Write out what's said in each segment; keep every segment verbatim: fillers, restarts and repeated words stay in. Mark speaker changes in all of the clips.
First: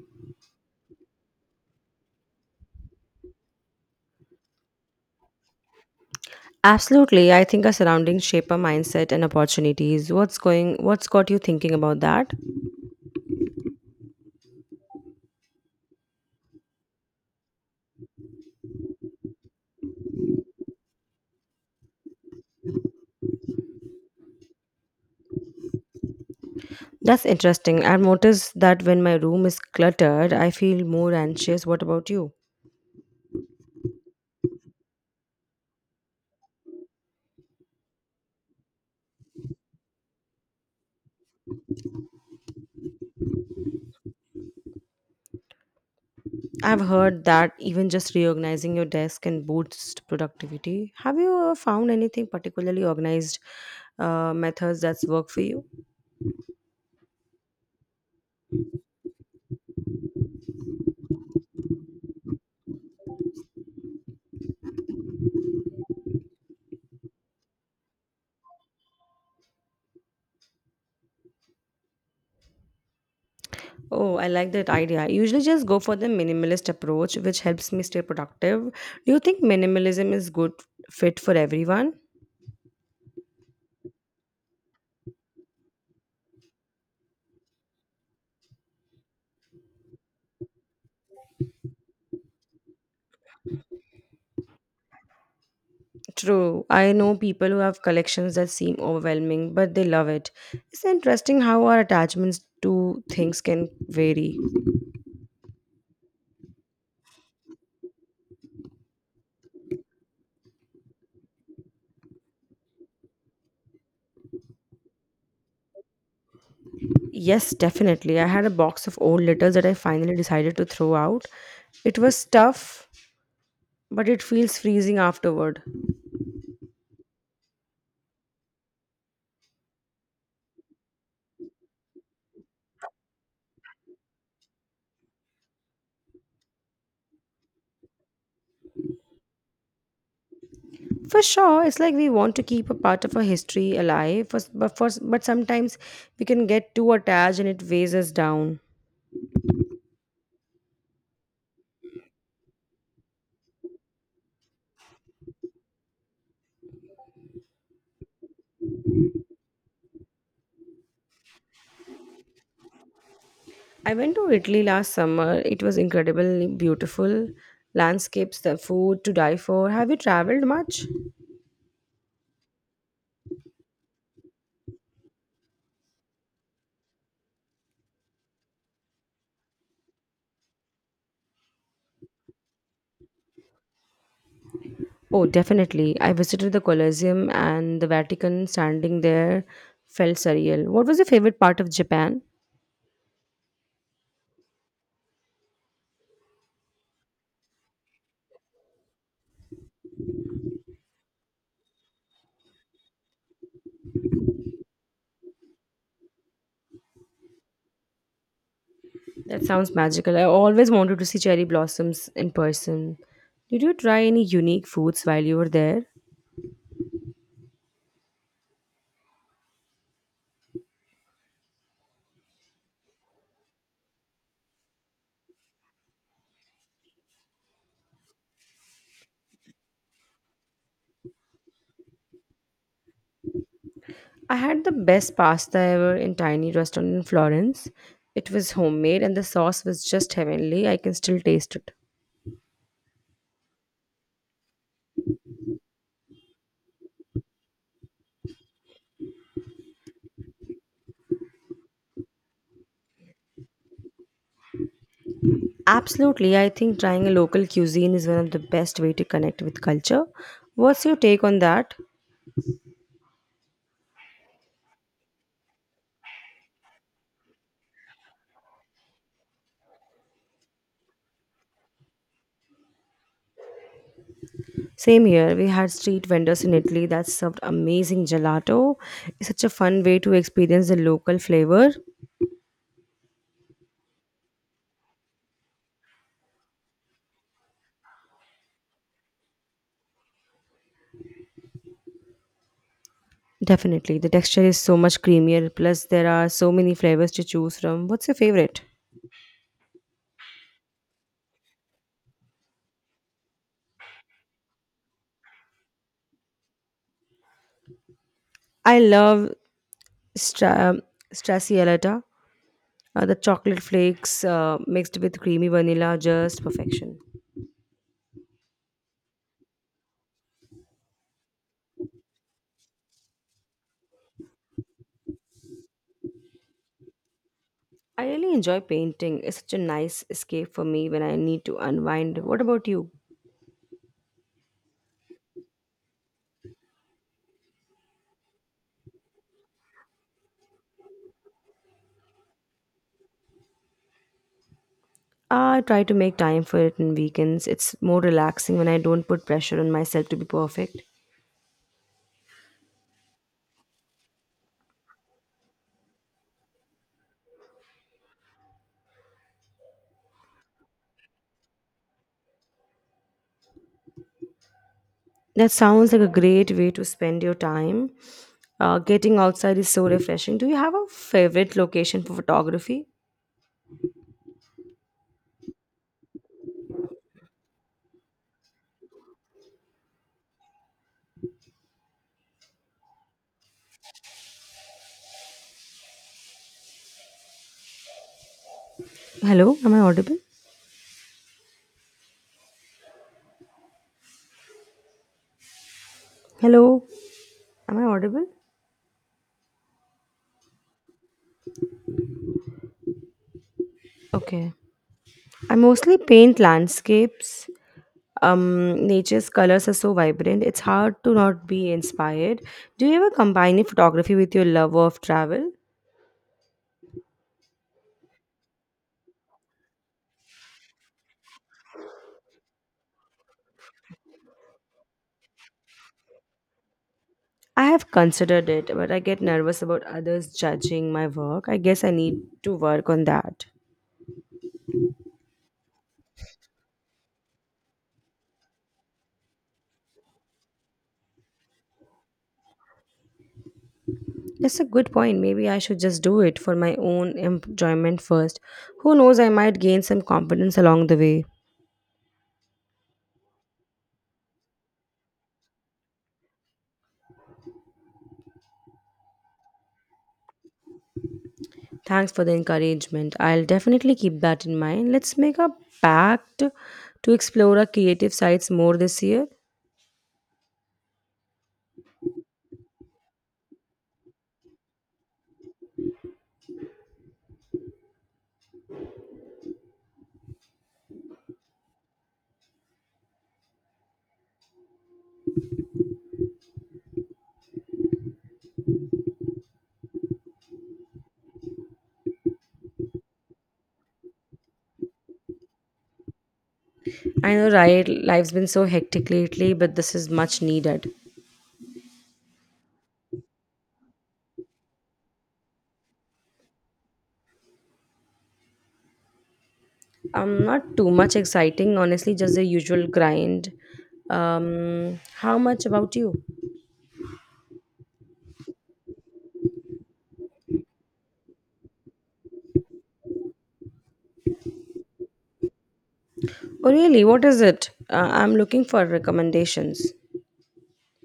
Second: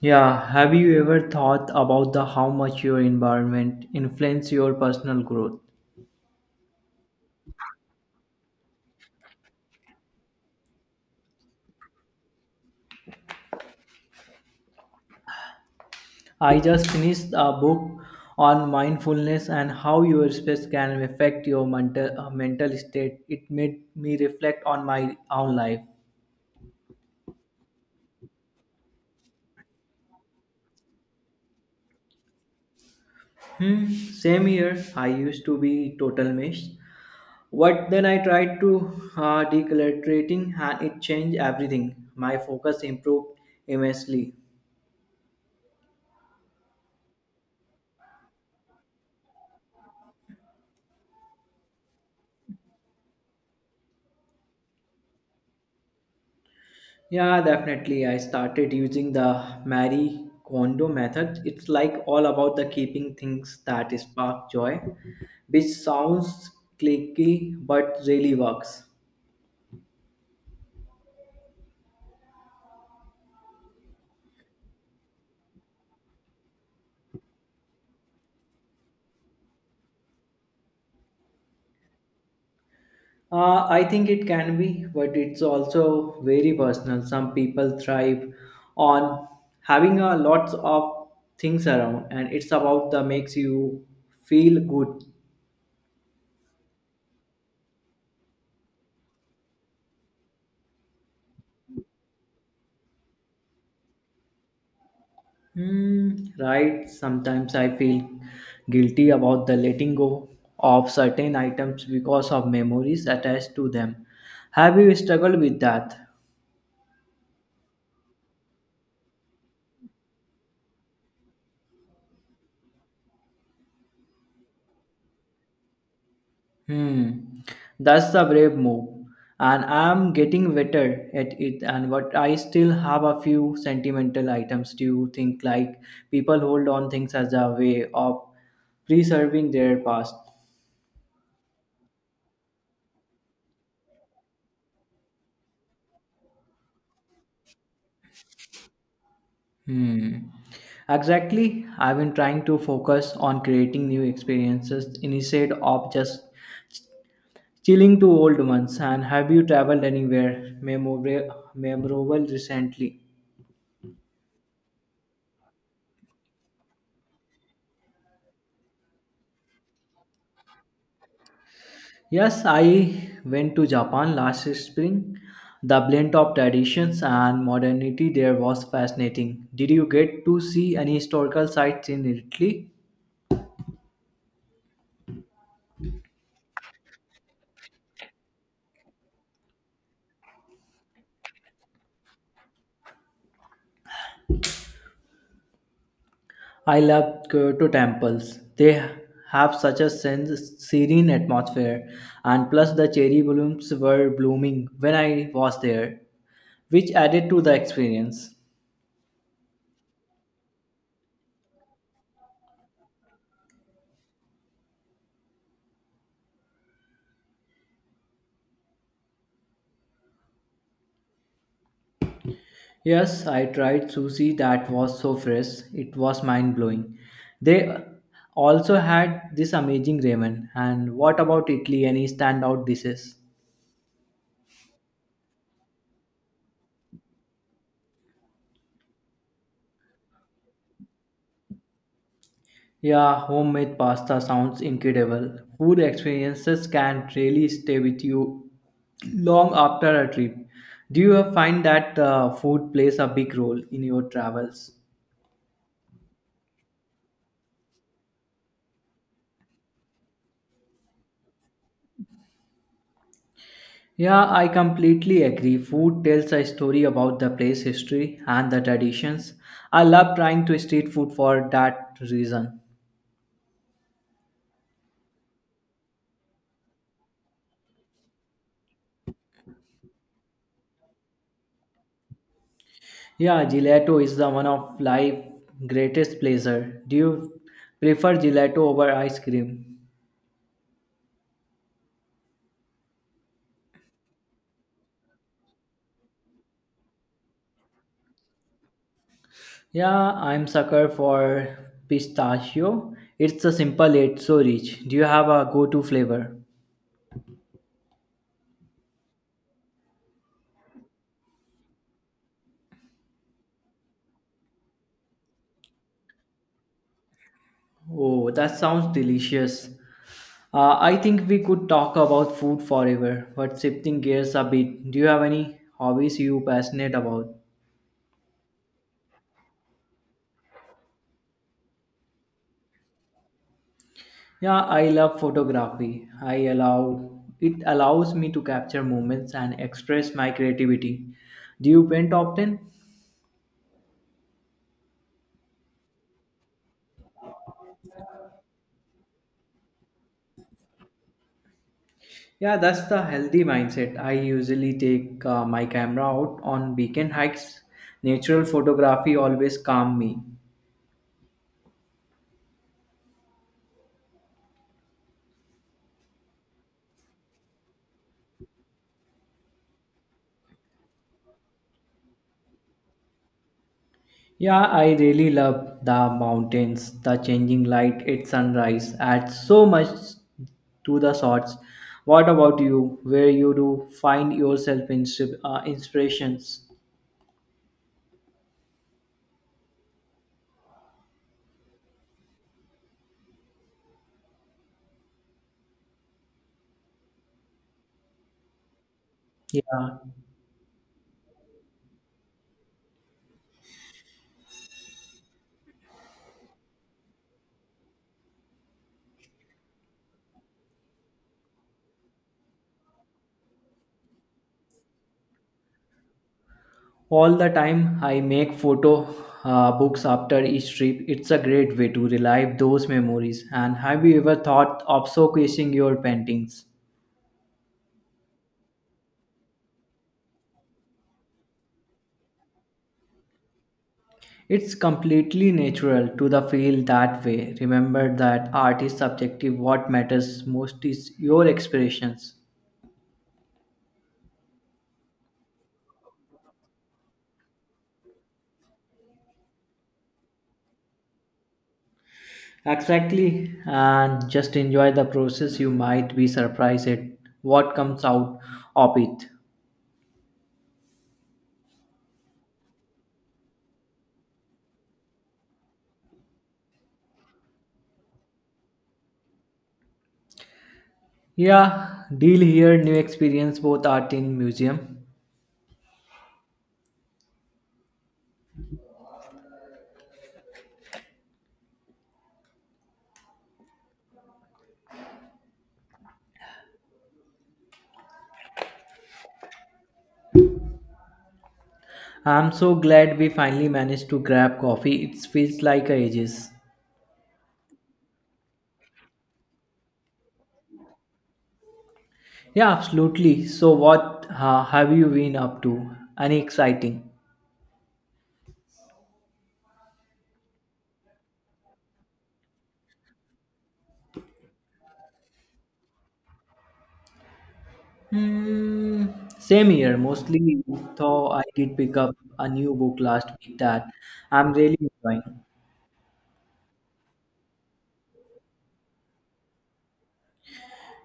Speaker 1: Yeah, have you ever thought about the how much your environment influence your personal growth?
Speaker 2: Absolutely. I think our surroundings shape our mindset and opportunities. What's going what's got you thinking about that?
Speaker 1: I just finished a book on mindfulness and how your space can affect your mental uh, mental state. It made me reflect on my own life.
Speaker 2: That's interesting. I've noticed that when my room is cluttered, I feel more anxious. What about you?
Speaker 1: Hmm, same here. I used to be total mess, What then I tried to uh, decluttering and it changed everything. My focus improved immensely.
Speaker 2: I've heard that even just reorganizing your desk can boost productivity. Have you uh, found anything particularly organized uh, methods that's work for you?
Speaker 1: Yeah, definitely. I started using the Marie Kondo method. It's like all about the keeping things that spark joy, which sounds clicky but really works.
Speaker 2: Oh, I like that idea. I usually just go for the minimalist approach, which helps me stay productive. Do you think minimalism is good fit for everyone?
Speaker 1: Uh, I think it can be, but it's also very personal. Some people thrive on having a lots of things around, and it's about the makes you feel good.
Speaker 2: True. I know people who have collections that seem overwhelming, but they love it. It's interesting how our attachments to things can vary.
Speaker 1: Hmm, right. Sometimes I feel guilty about the letting go of certain items because of memories attached to them. Have you struggled with that?
Speaker 2: Yes, definitely. I had a box of old letters that I finally decided to throw out. It was tough, but it feels freezing afterward.
Speaker 1: Hmm, that's a brave move, and I'm getting better at it. And but I still have a few sentimental items. Do you think like people hold on things as a way of preserving their past?
Speaker 2: For sure, it's like we want to keep a part of our history alive, but, but, for, but sometimes we can get too attached and it weighs us down.
Speaker 1: Hmm. Exactly. I've been trying to focus on creating new experiences instead of just chilling to old ones. And have you traveled anywhere memorable, memorable recently?
Speaker 2: I went to Italy last summer. It was incredibly beautiful. Landscapes, the food to die for. Have you traveled much?
Speaker 1: Yes, I went to Japan last spring. The blend of traditions and modernity there was fascinating. Did you get to see any historical sites in Italy?
Speaker 2: Oh, definitely. I visited the Colosseum and the Vatican standing there felt surreal. What was your favorite part of Japan?
Speaker 1: I love Kyoto temples. They have such a sense, serene atmosphere, and plus the cherry blooms were blooming when I was there, which added to the experience.
Speaker 2: That sounds magical. I always wanted to see cherry blossoms in person. Did you try any unique foods while you were there?
Speaker 1: Yes, I tried sushi that was so fresh, it was mind blowing. They also had this amazing ramen. And what about Italy? Any standout dishes?
Speaker 2: I had the best pasta ever in tiny restaurant in Florence. It was homemade and the sauce was just heavenly. I can still taste it.
Speaker 1: Yeah, homemade pasta sounds incredible. Food experiences can really stay with you long after a trip. Do you find that uh, food plays a big role in your travels?
Speaker 2: Absolutely. I think trying a local cuisine is one of the best way to connect with culture. What's your take on that?
Speaker 1: Yeah, I completely agree. Food tells a story about the place history and the traditions. I love trying to street food for that reason.
Speaker 2: Same here. We had street vendors in Italy that served amazing gelato. It's such a fun way to experience the local flavor.
Speaker 1: Yeah, gelato is the one of life greatest pleasure. Do you prefer gelato over ice cream?
Speaker 2: Definitely. The texture is so much creamier. Plus, there are so many flavors to choose from. What's your favorite?
Speaker 1: Yeah, I'm sucker for pistachio. It's a simple yet so rich. Do you have a go-to flavor?
Speaker 2: I love stra- um, Stracciatella. Uh, the chocolate flakes uh, mixed with creamy vanilla, just perfection.
Speaker 1: Oh, that sounds delicious. Uh, I think we could talk about food forever, but shifting gears a bit. Do you have any hobbies you passionate about?
Speaker 2: I really enjoy painting. It's such a nice escape for me when I need to unwind. What about you?
Speaker 1: Yeah, I love photography. I allow it allows me to capture moments and express my creativity. Do you paint often?
Speaker 2: I try to make time for it in weekends. It's more relaxing when I don't put pressure on myself to be perfect.
Speaker 1: Yeah, that's the healthy mindset. I usually take uh, my camera out on weekend hikes. Natural photography always calm me.
Speaker 2: That sounds like a great way to spend your time. Uh, getting outside is so refreshing. Do you have a favorite location for photography?
Speaker 1: Yeah, I really love the mountains, the changing light at sunrise adds so much to the shots. What about you? Where you do find yourself in uh, inspirations?
Speaker 2: Hello, am I audible? Hello, am I audible?
Speaker 1: Yeah,
Speaker 2: Okay. I mostly paint landscapes. Um, nature's colors are so vibrant, it's hard to not be inspired. Do you ever combine photography with your love of travel?
Speaker 1: all the time I make photo uh, books after each trip. It's a great way to relive those memories. And have you ever thought of showcasing your paintings?
Speaker 2: I have considered it, but I get nervous about others judging my work. I guess I need to work on that.
Speaker 1: It's completely natural to the feel that way. Remember that art is subjective. What matters most is your expressions.
Speaker 2: That's a good point. Maybe I should just do it for my own enjoyment first. Who knows, I might gain some confidence along the way.
Speaker 1: Exactly, and just enjoy the process. You might be surprised at what comes out of it.
Speaker 2: Thanks for the encouragement. I'll definitely keep that in mind. Let's make a pact to explore our creative sides more this year.
Speaker 1: Yeah, deal. Here new experience both art in museum. I'm so glad we finally managed to grab coffee. It feels like ages.
Speaker 2: I know, right? Life's been so hectic lately, but this is much needed.
Speaker 1: Yeah, absolutely. So, what uh, have you been up to? Any exciting?
Speaker 2: I'm not too much exciting, honestly, just the usual grind. Um, how much about you?
Speaker 1: Hmm, same here. Mostly, though, I did pick up a new book last week that I'm really enjoying.
Speaker 2: Oh, really? What is it? Uh, I'm looking for recommendations.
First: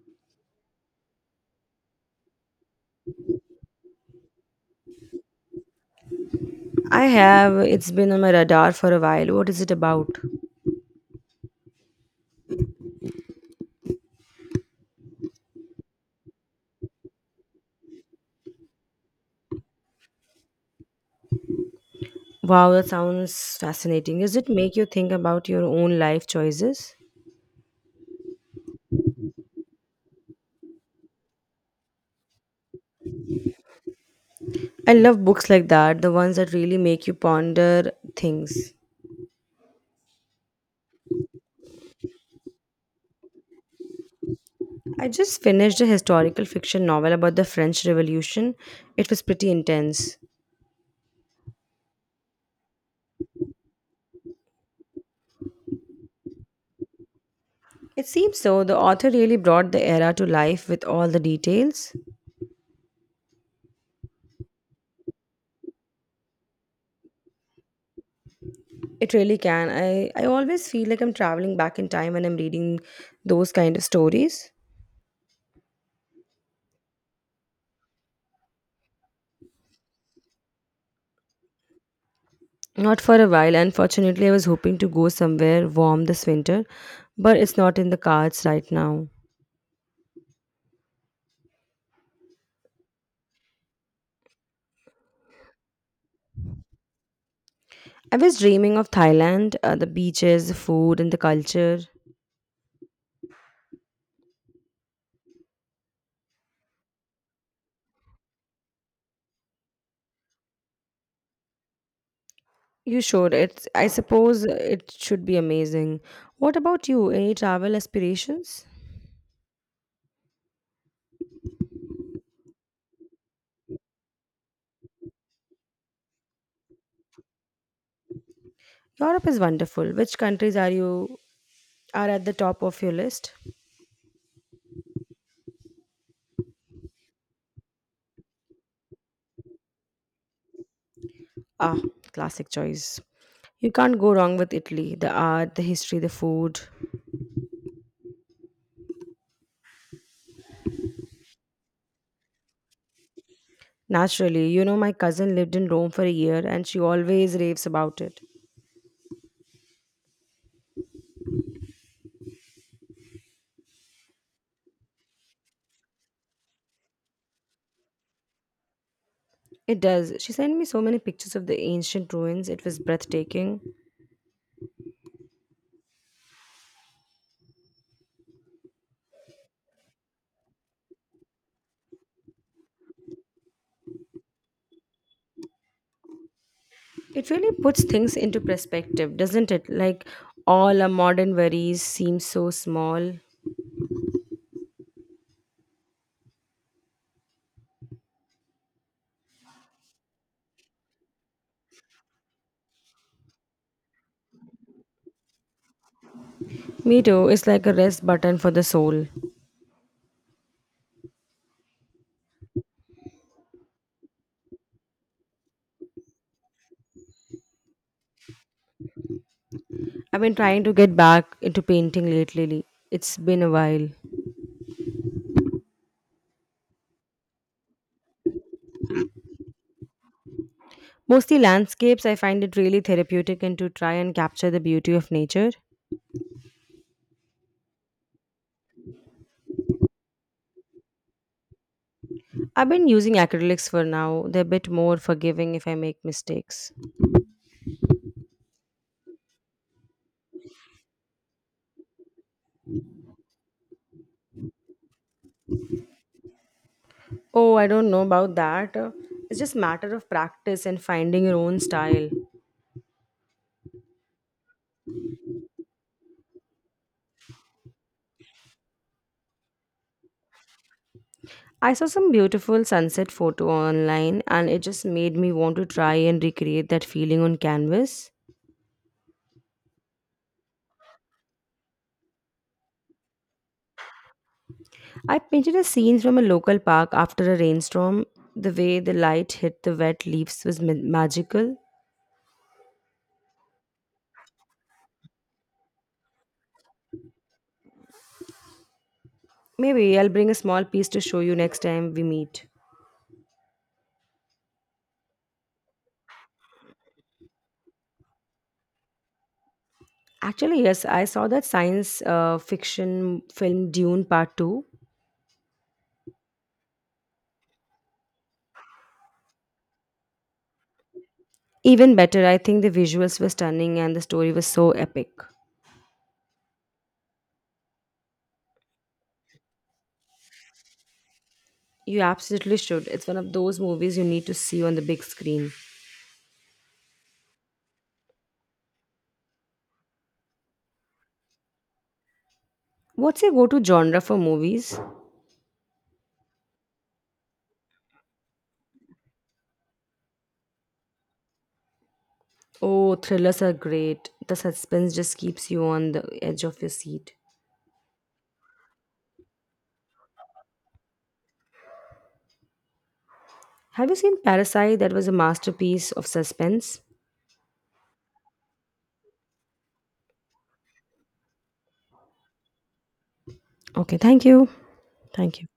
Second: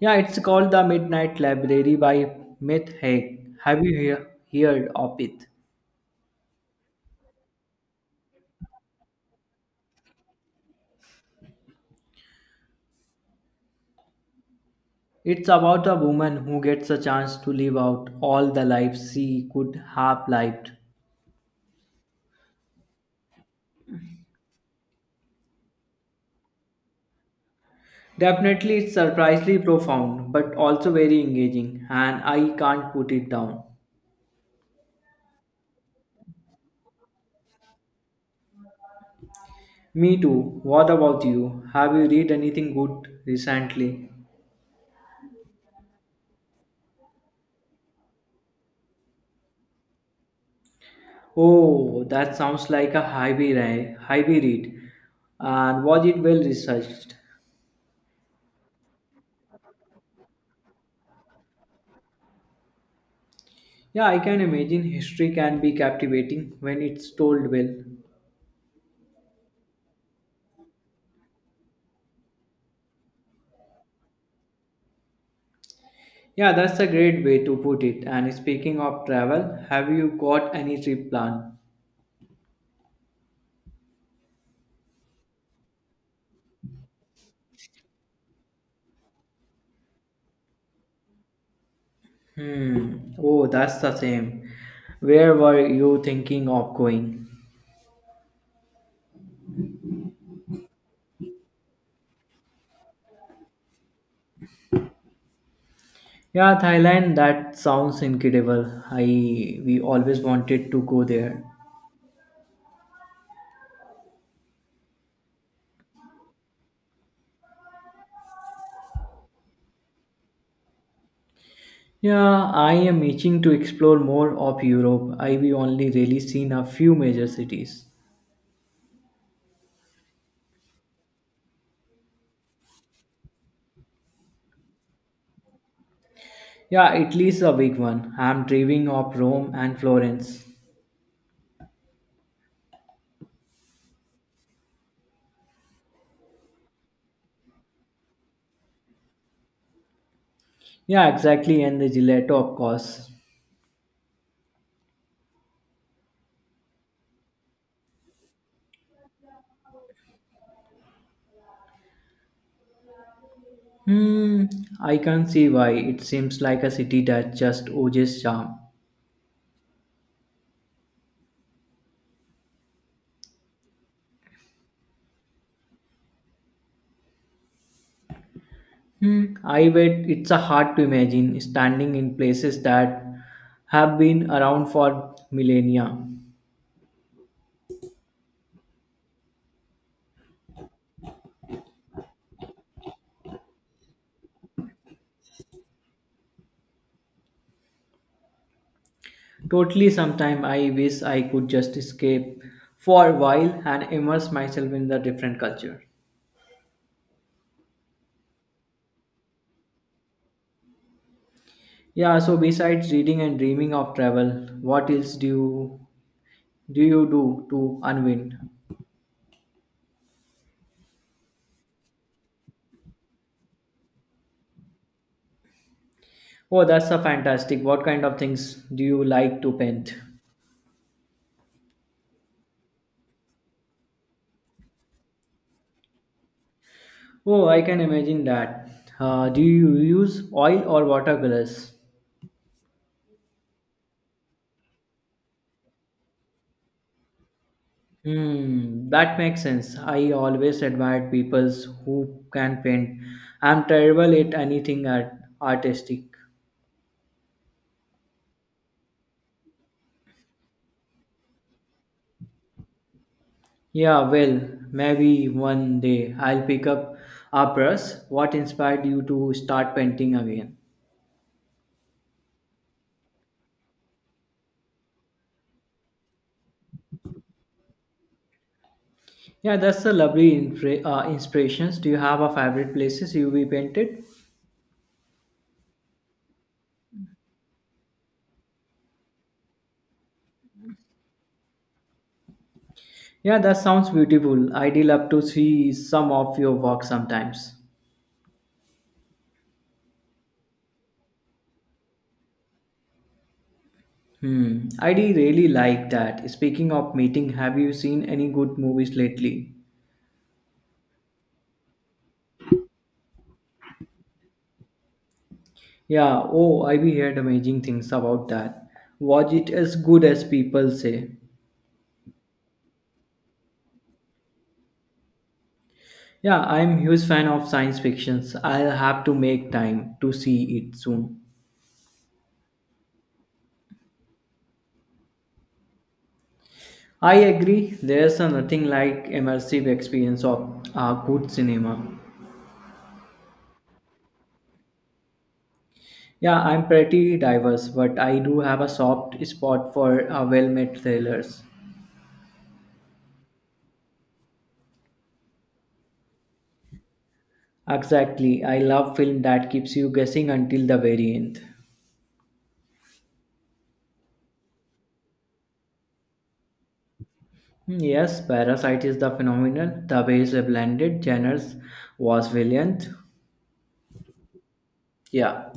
Speaker 1: Yeah, it's called The Midnight Library by Myth Haig. Have you he- heard of it?
Speaker 2: I have. It's been on my radar for a while. What is it about?
Speaker 1: It's about a woman who gets a chance to live out all the lives she could have lived.
Speaker 2: Wow, that sounds fascinating. Does it make you think about your own life choices?
Speaker 1: Definitely, it's surprisingly profound, but also very engaging, and I can't put it down.
Speaker 2: I love books like that, the ones that really make you ponder things.
Speaker 1: Me too. What about you? Have you read anything good recently?
Speaker 2: I just finished a historical fiction novel about the French Revolution. It was pretty intense.
Speaker 1: Oh, that sounds like a heavy, ri- heavy read. And was it well researched?
Speaker 2: It seems so. The author really brought the era to life with all the details.
Speaker 1: Yeah, I can imagine history can be captivating when it's told well.
Speaker 2: It really can. I, I always feel like I'm traveling back in time when I'm reading those kind of stories.
Speaker 1: Yeah, that's a great way to put it. And speaking of travel, have you got any trip planned?
Speaker 2: Not for a while. Unfortunately, I was hoping to go somewhere warm this winter, but it's not in the cards right now.
Speaker 1: Hmm. Oh, that's the same. Where were you thinking of going?
Speaker 2: I was dreaming of Thailand, uh, the beaches, the food, and the culture.
Speaker 1: Yeah, Thailand. That sounds incredible. I we always wanted to go there.
Speaker 2: You should. It's, I suppose it should be amazing. What about you? Any travel aspirations?
Speaker 1: Yeah, I am itching to explore more of Europe. I've only really seen a few major cities.
Speaker 2: Europe is wonderful. Which countries are you are at the top of your list?
Speaker 1: Yeah, Italy's a big one. I'm dreaming of Rome and Florence.
Speaker 2: Ah, classic choice. You can't go wrong with Italy. The art, the history, the food.
Speaker 1: Yeah, exactly, and the gelato, of course.
Speaker 2: Naturally, you know my cousin lived in Rome for a year and she always raves about it.
Speaker 1: Hmm, I can see why. It seems like a city that just oozes charm.
Speaker 2: It does. She sent me so many pictures of the ancient ruins. It was breathtaking.
Speaker 1: Hmm, I bet it's a hard to imagine standing in places that have been around for millennia.
Speaker 2: It really puts things into perspective, doesn't it? Like all our modern worries seem so small.
Speaker 1: Totally, sometime I wish I could just escape for a while and immerse myself in the different culture.
Speaker 2: Me too, it's like a rest button for the soul.
Speaker 1: Yeah, so besides reading and dreaming of travel, what else do you do you do to unwind?
Speaker 2: I've been trying to get back into painting lately. It's been a while.
Speaker 1: Oh, that's a fantastic. What kind of things do you like to paint?
Speaker 2: Mostly landscapes, I find it really therapeutic and to try and capture the beauty of nature.
Speaker 1: Oh, I can imagine that. Uh, do you use oil or watercolors?
Speaker 2: I've been using acrylics for now. They're a bit more forgiving if I make mistakes.
Speaker 1: Hmm, that makes sense. I always admired people who can paint. I'm terrible at anything art- artistic.
Speaker 2: Oh, I don't know about that. Uh, It's just matter of practice and finding your own style.
Speaker 1: Yeah, well, maybe one day I'll pick up a brush. What inspired you to start painting again?
Speaker 2: I saw some beautiful sunset photo online and it just made me want to try and recreate that feeling on canvas.
Speaker 1: Yeah, that's a lovely infra- uh, inspirations. Do you have a favorite places you be painted?
Speaker 2: I painted a scene from a local park after a rainstorm. The way the light hit the wet leaves was ma- magical.
Speaker 1: Yeah, that sounds beautiful. I'd love to see some of your work sometimes.
Speaker 2: Maybe I'll bring a small piece to show you next time we meet.
Speaker 1: Hmm, I do really like that. Speaking of meeting, have you seen any good movies lately?
Speaker 2: Actually, yes, I saw that science uh, fiction film Dune Part two.
Speaker 1: Yeah, oh, I've heard amazing things about that. Was it as good as people say?
Speaker 2: Even better, I think the visuals were stunning and the story was so epic.
Speaker 1: Yeah, I'm huge fan of science fictions. I'll have to make time to see it soon.
Speaker 2: You absolutely should. It's one of those movies you need to see on the big screen.
Speaker 1: I agree, there's a nothing like immersive experience of uh, good cinema.
Speaker 2: What's your go to genre for movies?
Speaker 1: Yeah, I'm pretty diverse, but I do have a soft spot for uh, well-made thrillers.
Speaker 2: Oh, thrillers are great. The suspense just keeps you on the edge of your seat.
Speaker 1: Exactly. I love film that keeps you guessing until the very end.
Speaker 2: Have you seen Parasite? That was a masterpiece of suspense.
Speaker 1: Hmm, Yes, Parasite is the phenomenon. The way it's blended genres was brilliant.
Speaker 2: Okay, thank you. Thank you.
Speaker 1: Yeah.